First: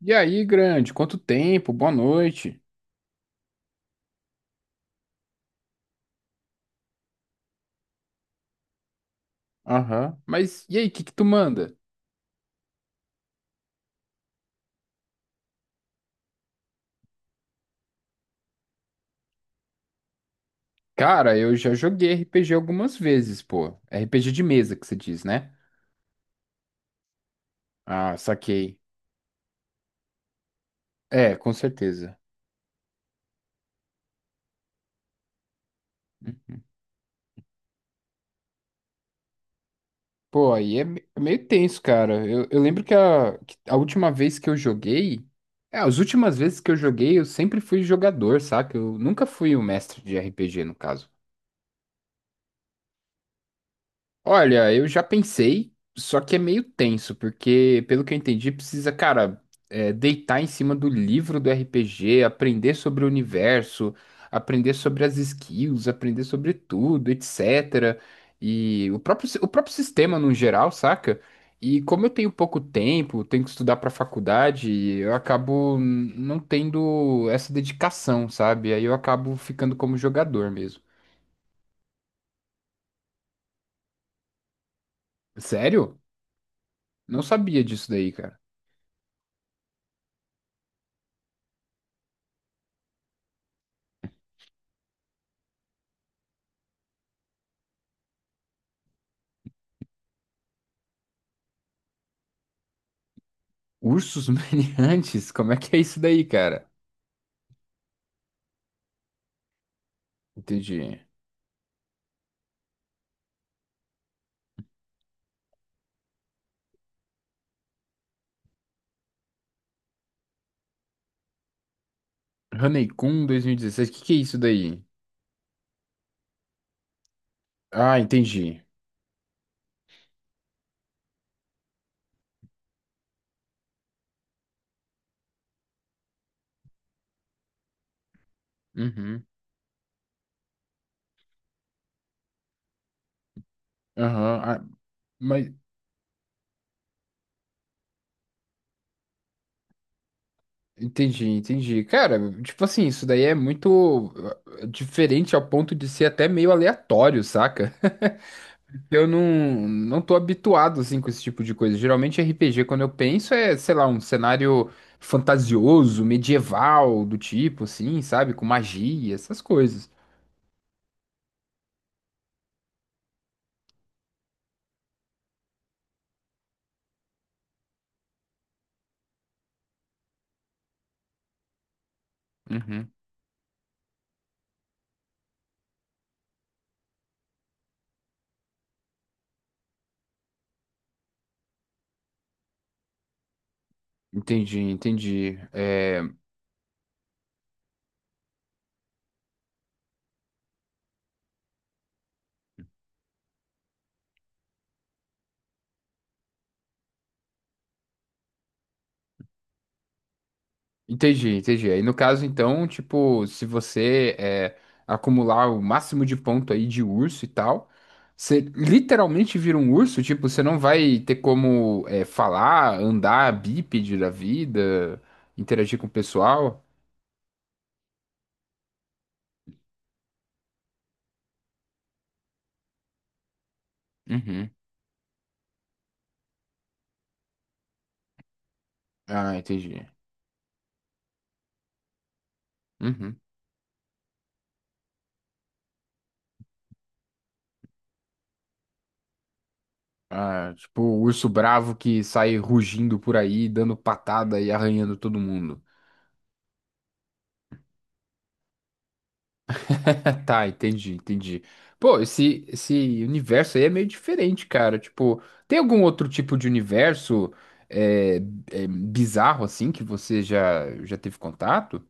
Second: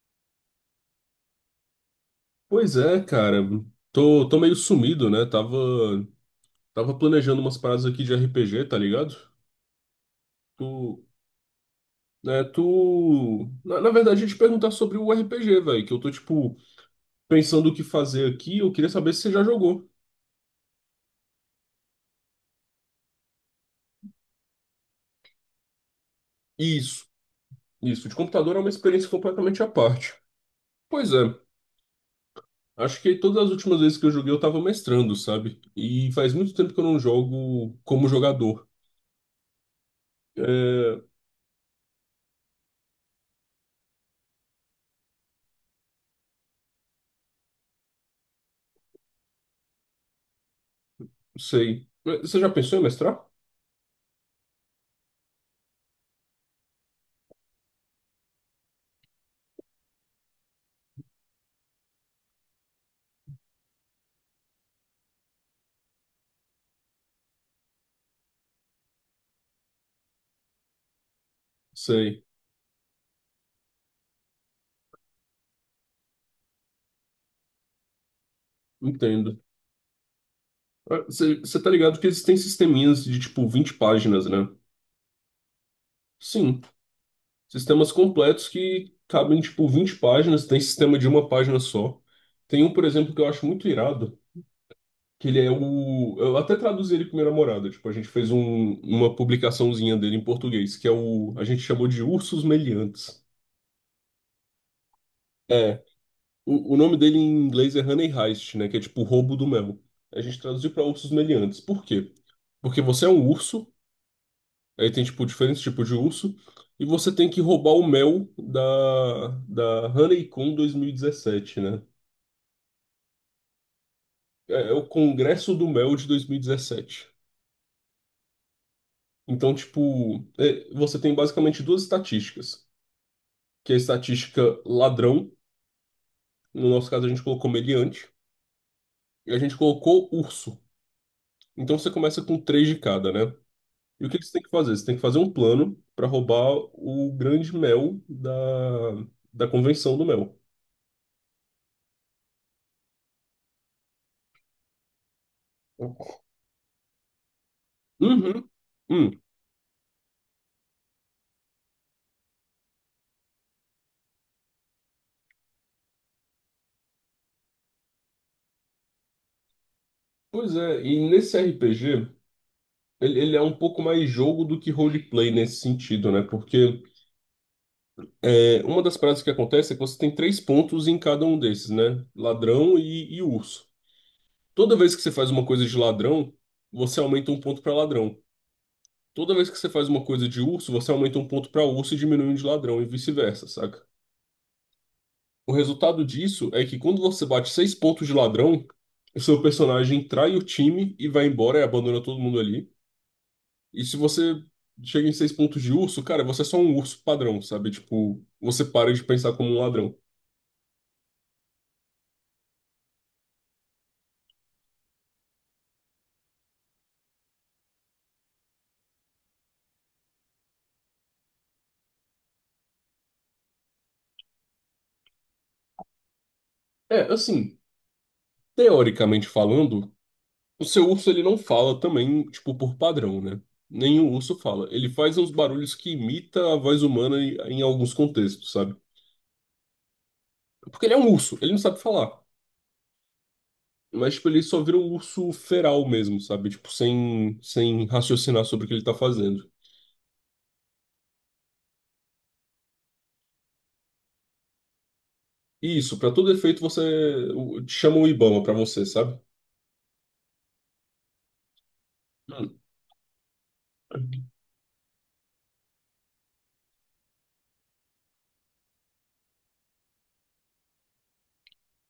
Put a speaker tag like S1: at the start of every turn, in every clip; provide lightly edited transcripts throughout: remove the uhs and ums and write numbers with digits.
S1: E aí, grande, quanto tempo? Boa noite.
S2: Pois é, cara. Tô meio sumido, né? Tava planejando umas paradas aqui de RPG, tá ligado?
S1: Aham. Mas e aí, o
S2: Tu,
S1: que que tu manda?
S2: né, tu... Na verdade, a gente perguntar sobre o RPG, velho, que eu tô, tipo, pensando o que fazer aqui. Eu queria saber se você já jogou.
S1: Cara, eu já joguei RPG algumas vezes, pô. RPG de mesa que você diz, né?
S2: Isso, isso. De
S1: Ah,
S2: computador é uma
S1: saquei.
S2: experiência completamente à parte. Pois
S1: É,
S2: é.
S1: com certeza.
S2: Acho que todas as últimas vezes que eu joguei eu tava mestrando, sabe? E faz muito tempo que eu não jogo como jogador.
S1: Pô, aí
S2: É.
S1: é meio tenso, cara. Eu lembro que a última vez que eu joguei. É, as últimas vezes que eu joguei, eu sempre fui jogador, saca? Eu nunca fui o mestre de RPG, no caso.
S2: Sei. Mas você já pensou em mestrar?
S1: Olha, eu já pensei, só que é meio tenso, porque, pelo que eu entendi, precisa, cara, deitar em cima do livro do RPG, aprender sobre o universo, aprender sobre as skills, aprender sobre tudo, etc. E o próprio sistema no geral, saca? E como eu
S2: Sei.
S1: tenho pouco tempo, tenho que estudar pra faculdade, eu acabo não tendo essa dedicação, sabe? Aí eu acabo
S2: Entendo.
S1: ficando como jogador mesmo.
S2: Ah, você tá ligado que existem sisteminhas de tipo 20 páginas, né?
S1: Sério?
S2: Sim.
S1: Não sabia disso
S2: Sistemas
S1: daí, cara.
S2: completos que cabem tipo 20 páginas, tem sistema de uma página só. Tem um, por exemplo, que eu acho muito irado. Que ele é o. Eu até traduzi ele com minha namorada. Tipo, a gente fez uma publicaçãozinha dele em português, que é o. A gente chamou de Ursos Meliantes.
S1: Ursos Meliantes? Como é que é
S2: É.
S1: isso daí, cara?
S2: O nome dele em inglês é Honey Heist, né? Que é tipo roubo do mel. A gente traduziu para
S1: Entendi.
S2: ursos meliantes. Por quê? Porque você é um urso, aí tem, tipo, diferentes tipos de urso, e você tem que roubar o mel da Honeycomb 2017, né?
S1: Hanekun 2016, o que que é isso
S2: É, é
S1: daí?
S2: o Congresso do Mel de 2017.
S1: Ah, entendi.
S2: Então, tipo, é, você tem basicamente duas estatísticas, que é a estatística ladrão. No nosso caso, a gente colocou meliante.
S1: Uhum.
S2: E a gente colocou urso. Então você começa com 3 de cada, né? E o que que você
S1: Aham.
S2: tem que
S1: Ah,
S2: fazer? Você tem que fazer um
S1: mas
S2: plano para roubar o grande mel da, da convenção do mel.
S1: entendi, entendi. Cara, tipo assim, isso daí é muito diferente ao ponto de ser até meio aleatório, saca?
S2: Uhum.
S1: Eu
S2: Hum.
S1: não, não tô habituado, assim, com esse tipo de coisa. Geralmente RPG, quando eu penso, é, sei lá, um cenário fantasioso, medieval, do tipo, assim, sabe? Com magia, essas coisas.
S2: Pois é, e nesse RPG, ele é um pouco mais jogo do que roleplay nesse sentido, né? Porque é, uma das práticas que acontece é que você tem 3 pontos em cada um desses, né? Ladrão
S1: Uhum.
S2: e urso. Toda vez que você faz uma coisa de ladrão, você aumenta um ponto pra ladrão. Toda vez que você faz uma coisa de urso, você aumenta um ponto pra urso e diminui um de ladrão, e vice-versa, saca?
S1: Entendi, entendi.
S2: O
S1: É,
S2: resultado disso é que quando você bate 6 pontos de ladrão, o seu personagem trai o time e vai embora e abandona todo mundo ali. E se você chega em 6 pontos de urso, cara, você é só um urso padrão, sabe? Tipo, você para de pensar como um ladrão.
S1: entendi, entendi. Aí no caso, então, tipo, se você acumular o máximo de ponto aí de urso e tal, você literalmente vira um urso, tipo, você não vai ter como falar, andar bípede da vida, interagir com o pessoal.
S2: É, assim, teoricamente falando. O seu urso, ele não fala também, tipo, por padrão, né? Nenhum urso
S1: Uhum.
S2: fala. Ele faz uns barulhos que imita a voz humana em alguns contextos, sabe?
S1: Ah, entendi.
S2: Porque ele é um urso, ele não sabe falar.
S1: Uhum.
S2: Mas, tipo, ele só vira um urso feral mesmo, sabe? Tipo, sem raciocinar sobre o que ele tá fazendo.
S1: Ah, tipo, o urso bravo que sai rugindo por aí, dando patada e arranhando todo mundo.
S2: E isso, pra todo efeito, você chama o Ibama pra você, sabe?
S1: Tá, entendi, entendi. Pô, esse,
S2: Mano.
S1: esse universo aí é meio diferente, cara. Tipo, tem algum outro tipo de universo é, bizarro assim que você já, já teve contato?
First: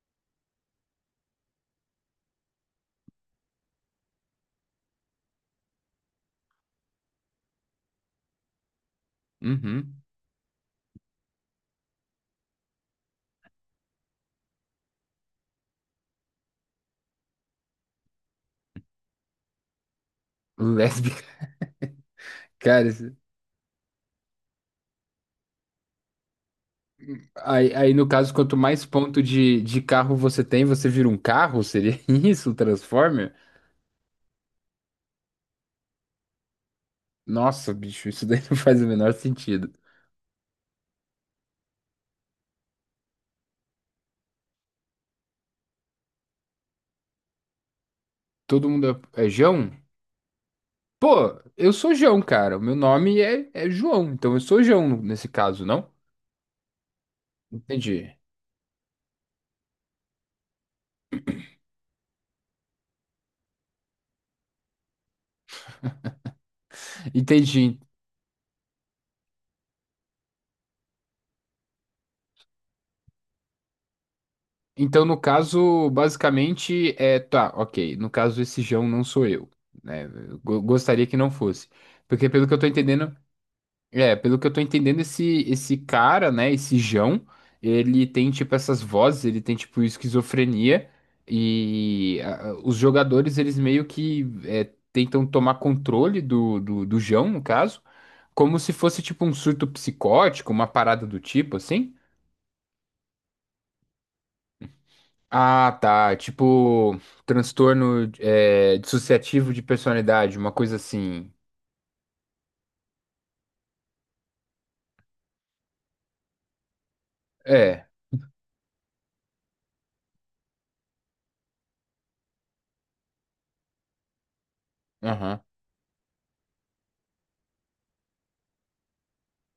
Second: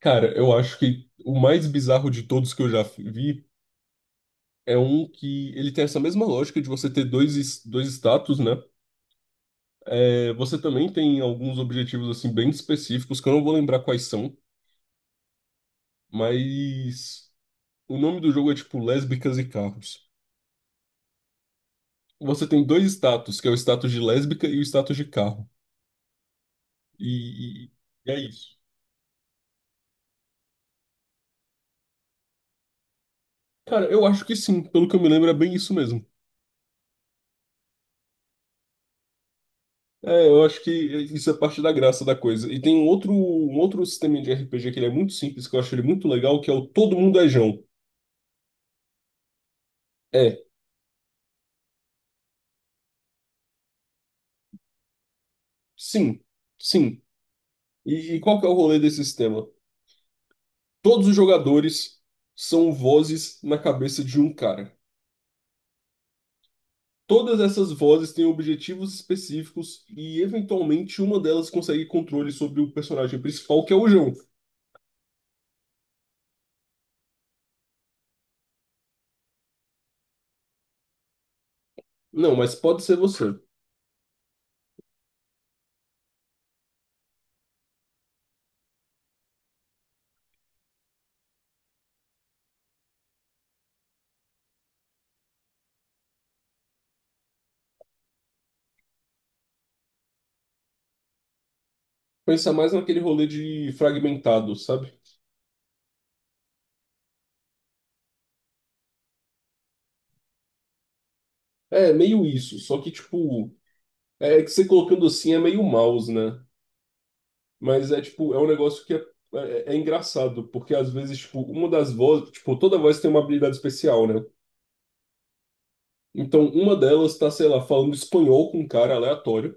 S2: Cara, eu acho que o mais bizarro de todos que eu já vi é um que ele tem essa mesma lógica de você ter dois, dois status, né?
S1: Uhum.
S2: É, você também tem alguns objetivos assim bem específicos que eu não vou lembrar quais são, mas o nome do jogo é tipo Lésbicas e Carros.
S1: Lésbica,
S2: Você tem dois
S1: cara. isso-
S2: status, que é o status de lésbica e o status de carro. E, e-
S1: Aí, aí no
S2: e é
S1: caso, quanto
S2: isso.
S1: mais ponto de carro você tem, você vira um carro? Seria isso, um Transformer?
S2: Cara, eu acho que sim, pelo que eu me lembro é bem isso mesmo.
S1: Nossa, bicho, isso daí não faz o menor sentido.
S2: É, eu acho que isso é parte da graça da coisa. E tem um outro sistema de RPG que ele é muito simples, que eu acho ele muito legal, que é o Todo Mundo é Jão.
S1: Todo mundo é Jão?
S2: É,
S1: Pô, eu sou João, cara. O meu nome é João, então eu sou João nesse caso, não?
S2: sim, sim. E,
S1: Entendi.
S2: e qual que é o rolê desse sistema? Todos os jogadores são vozes na cabeça de um cara. Todas essas
S1: Entendi.
S2: vozes têm objetivos específicos e, eventualmente, uma delas consegue controle sobre o personagem principal, que é o João.
S1: Então, no caso, basicamente. Tá, ok. No caso, esse João não sou eu, né? Eu gostaria que não fosse. Porque,
S2: Não,
S1: pelo
S2: mas
S1: que eu tô
S2: pode ser
S1: entendendo.
S2: você.
S1: É, pelo que eu tô entendendo, esse cara, né? Esse João, ele tem, tipo, essas vozes, ele tem, tipo, esquizofrenia. E os jogadores, eles meio que tentam tomar controle do João, no caso. Como se fosse tipo um surto psicótico, uma parada do tipo, assim?
S2: Pensa mais naquele rolê de fragmentado, sabe?
S1: Ah, tá. Tipo, transtorno dissociativo de personalidade, uma coisa assim.
S2: É meio isso, só que, tipo, é que você colocando assim é meio mouse, né?
S1: É,
S2: Mas é, tipo, é um negócio que é, é engraçado, porque às vezes, tipo, uma das vozes, tipo, toda voz tem uma habilidade especial, né?
S1: aham.
S2: Então, uma delas tá, sei lá, falando espanhol com um cara aleatório,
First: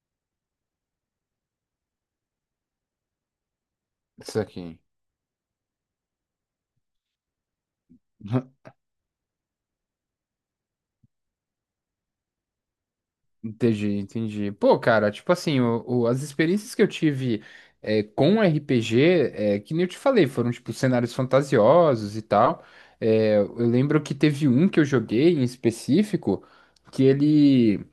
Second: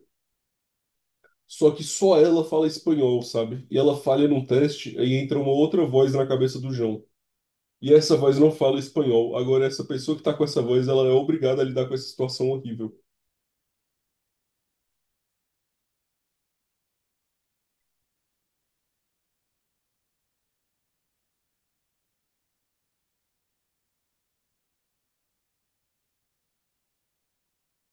S2: só que só ela fala espanhol, sabe? E ela falha
S1: Isso
S2: num
S1: aqui.
S2: teste, aí entra uma outra voz na cabeça do João. E essa voz não fala espanhol. Agora, essa pessoa que tá com essa voz, ela é obrigada a lidar com essa situação horrível.
S1: Entendi, entendi. Pô, cara, tipo assim, as experiências que eu tive com RPG, que nem eu te falei, foram tipo cenários fantasiosos e tal. É, eu lembro que teve um que eu joguei em específico, que ele.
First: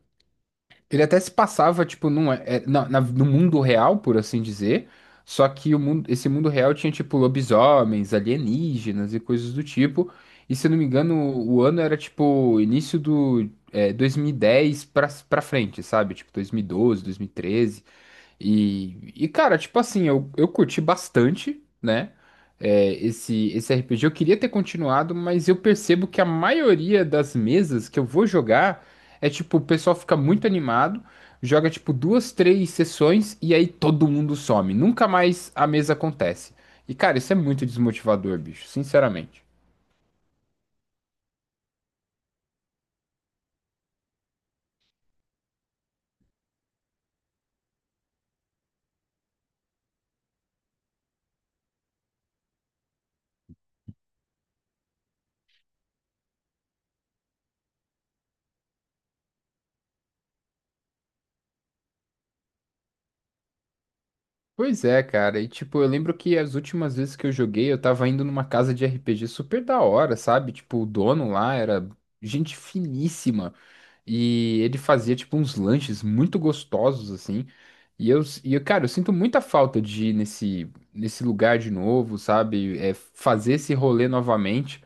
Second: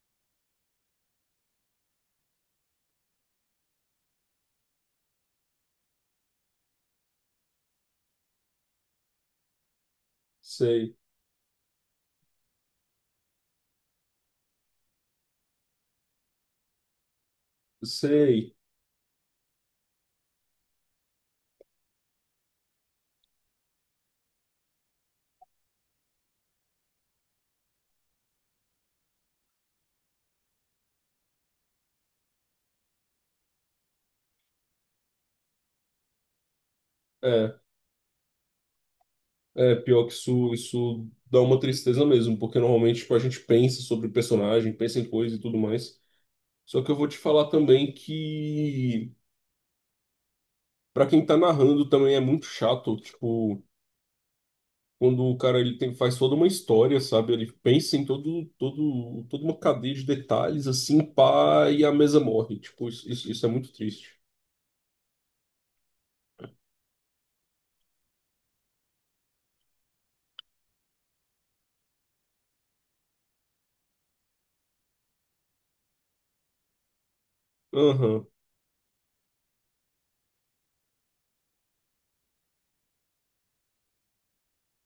S1: Ele até se passava, tipo, num, é, é, na, na- no mundo real, por assim dizer. Só que o mundo, esse mundo real tinha, tipo, lobisomens, alienígenas e coisas do tipo. E se eu não me
S2: Sei,
S1: engano, o ano era, tipo, início do 2010 pra frente, sabe? Tipo, 2012, 2013.
S2: sei.
S1: E cara, tipo assim, eu curti bastante, né? Esse RPG. Eu queria ter continuado, mas eu percebo que a maioria das mesas que eu vou jogar é tipo, o pessoal fica muito animado, joga tipo duas, três sessões e aí todo mundo some. Nunca mais a mesa acontece. E cara, isso é
S2: É,
S1: muito desmotivador, bicho, sinceramente.
S2: é pior que isso dá uma tristeza mesmo, porque normalmente, tipo, a gente pensa sobre o personagem, pensa em coisa e tudo mais. Só que eu vou te falar também que, pra quem tá narrando, também é muito chato, tipo, quando o cara ele tem, faz toda uma história, sabe? Ele pensa em todo, todo, toda uma cadeia de detalhes, assim, pá, e a mesa morre. Tipo, isso é muito triste.
S1: Pois é, cara. E tipo, eu lembro que as últimas vezes que eu joguei, eu tava indo numa casa de RPG super da hora, sabe? Tipo, o dono lá era gente finíssima. E ele fazia, tipo, uns lanches muito gostosos, assim. E eu,
S2: Aham,
S1: e eu, cara, eu sinto muita falta de ir nesse, nesse lugar de novo, sabe? É, fazer esse rolê novamente.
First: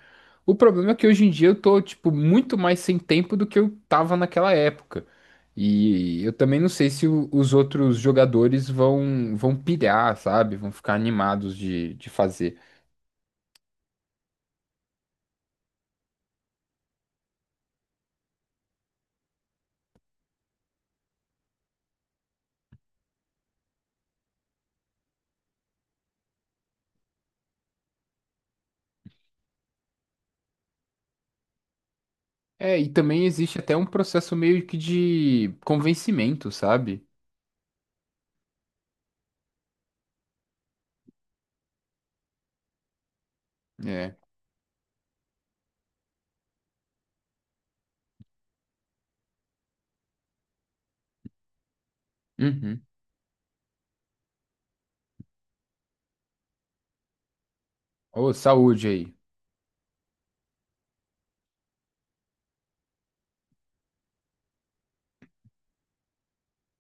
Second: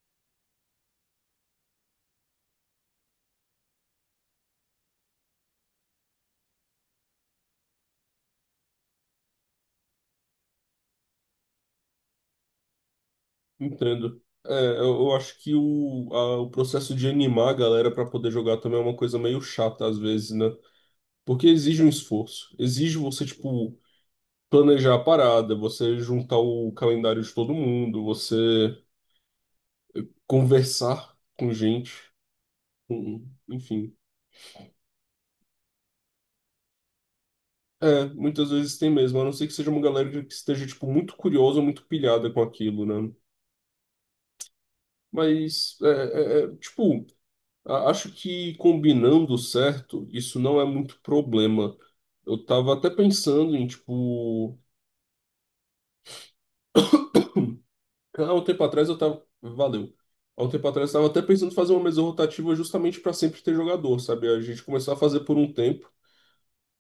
S1: O problema é que hoje em dia eu tô, tipo, muito mais sem tempo do que eu tava naquela época. E eu também não sei se os outros jogadores vão pilhar, sabe? Vão ficar animados de fazer.
S2: entendo. É, eu acho que o, o processo de animar a galera pra poder jogar também é uma coisa meio chata às vezes, né? Porque exige um esforço. Exige você, tipo, planejar a parada, você juntar o calendário de todo mundo, você conversar com gente,
S1: É, e também existe até um
S2: enfim.
S1: processo meio que de convencimento, sabe?
S2: É, muitas vezes tem mesmo, a não ser que seja uma galera que esteja, tipo, muito curiosa, muito pilhada com aquilo, né?
S1: É.
S2: Mas, é, é, tipo, acho que combinando certo, isso não é muito problema. Eu tava
S1: Uhum.
S2: até pensando em, tipo... Há
S1: Ô,
S2: um tempo atrás
S1: saúde
S2: eu
S1: aí.
S2: tava... Valeu. Há um tempo atrás eu tava até pensando em fazer uma mesa rotativa justamente para sempre ter jogador, sabe? A gente começar a fazer por um tempo.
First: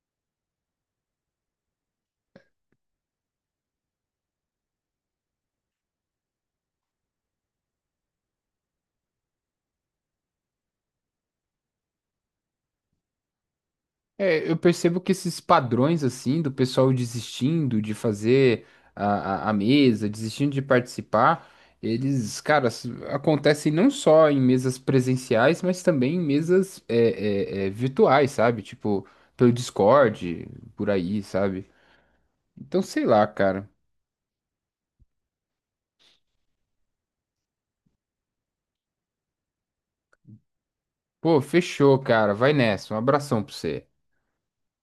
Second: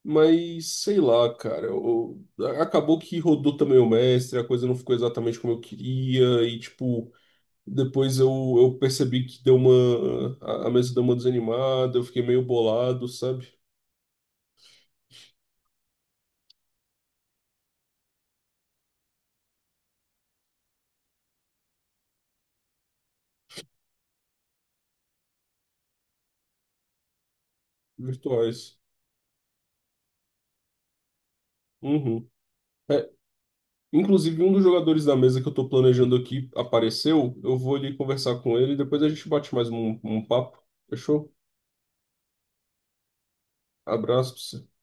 S2: Mas sei lá, cara. Acabou que rodou também o mestre, a coisa não ficou exatamente como eu queria, e tipo, depois eu percebi que deu uma. A mesa deu uma desanimada, eu fiquei meio bolado, sabe?
S1: É, eu percebo que esses padrões, assim, do pessoal desistindo de fazer a mesa, desistindo de participar, eles, cara, acontecem não só em mesas presenciais, mas também em mesas virtuais, sabe?
S2: Virtuais.
S1: Tipo, pelo Discord, por aí, sabe?
S2: Uhum.
S1: Então, sei
S2: É,
S1: lá, cara.
S2: inclusive, um dos jogadores da mesa que eu tô planejando aqui apareceu. Eu vou ali conversar com ele, e depois a gente bate mais um papo. Fechou?
S1: Pô, fechou, cara. Vai nessa. Um abração pra você.
S2: Abraço pra você.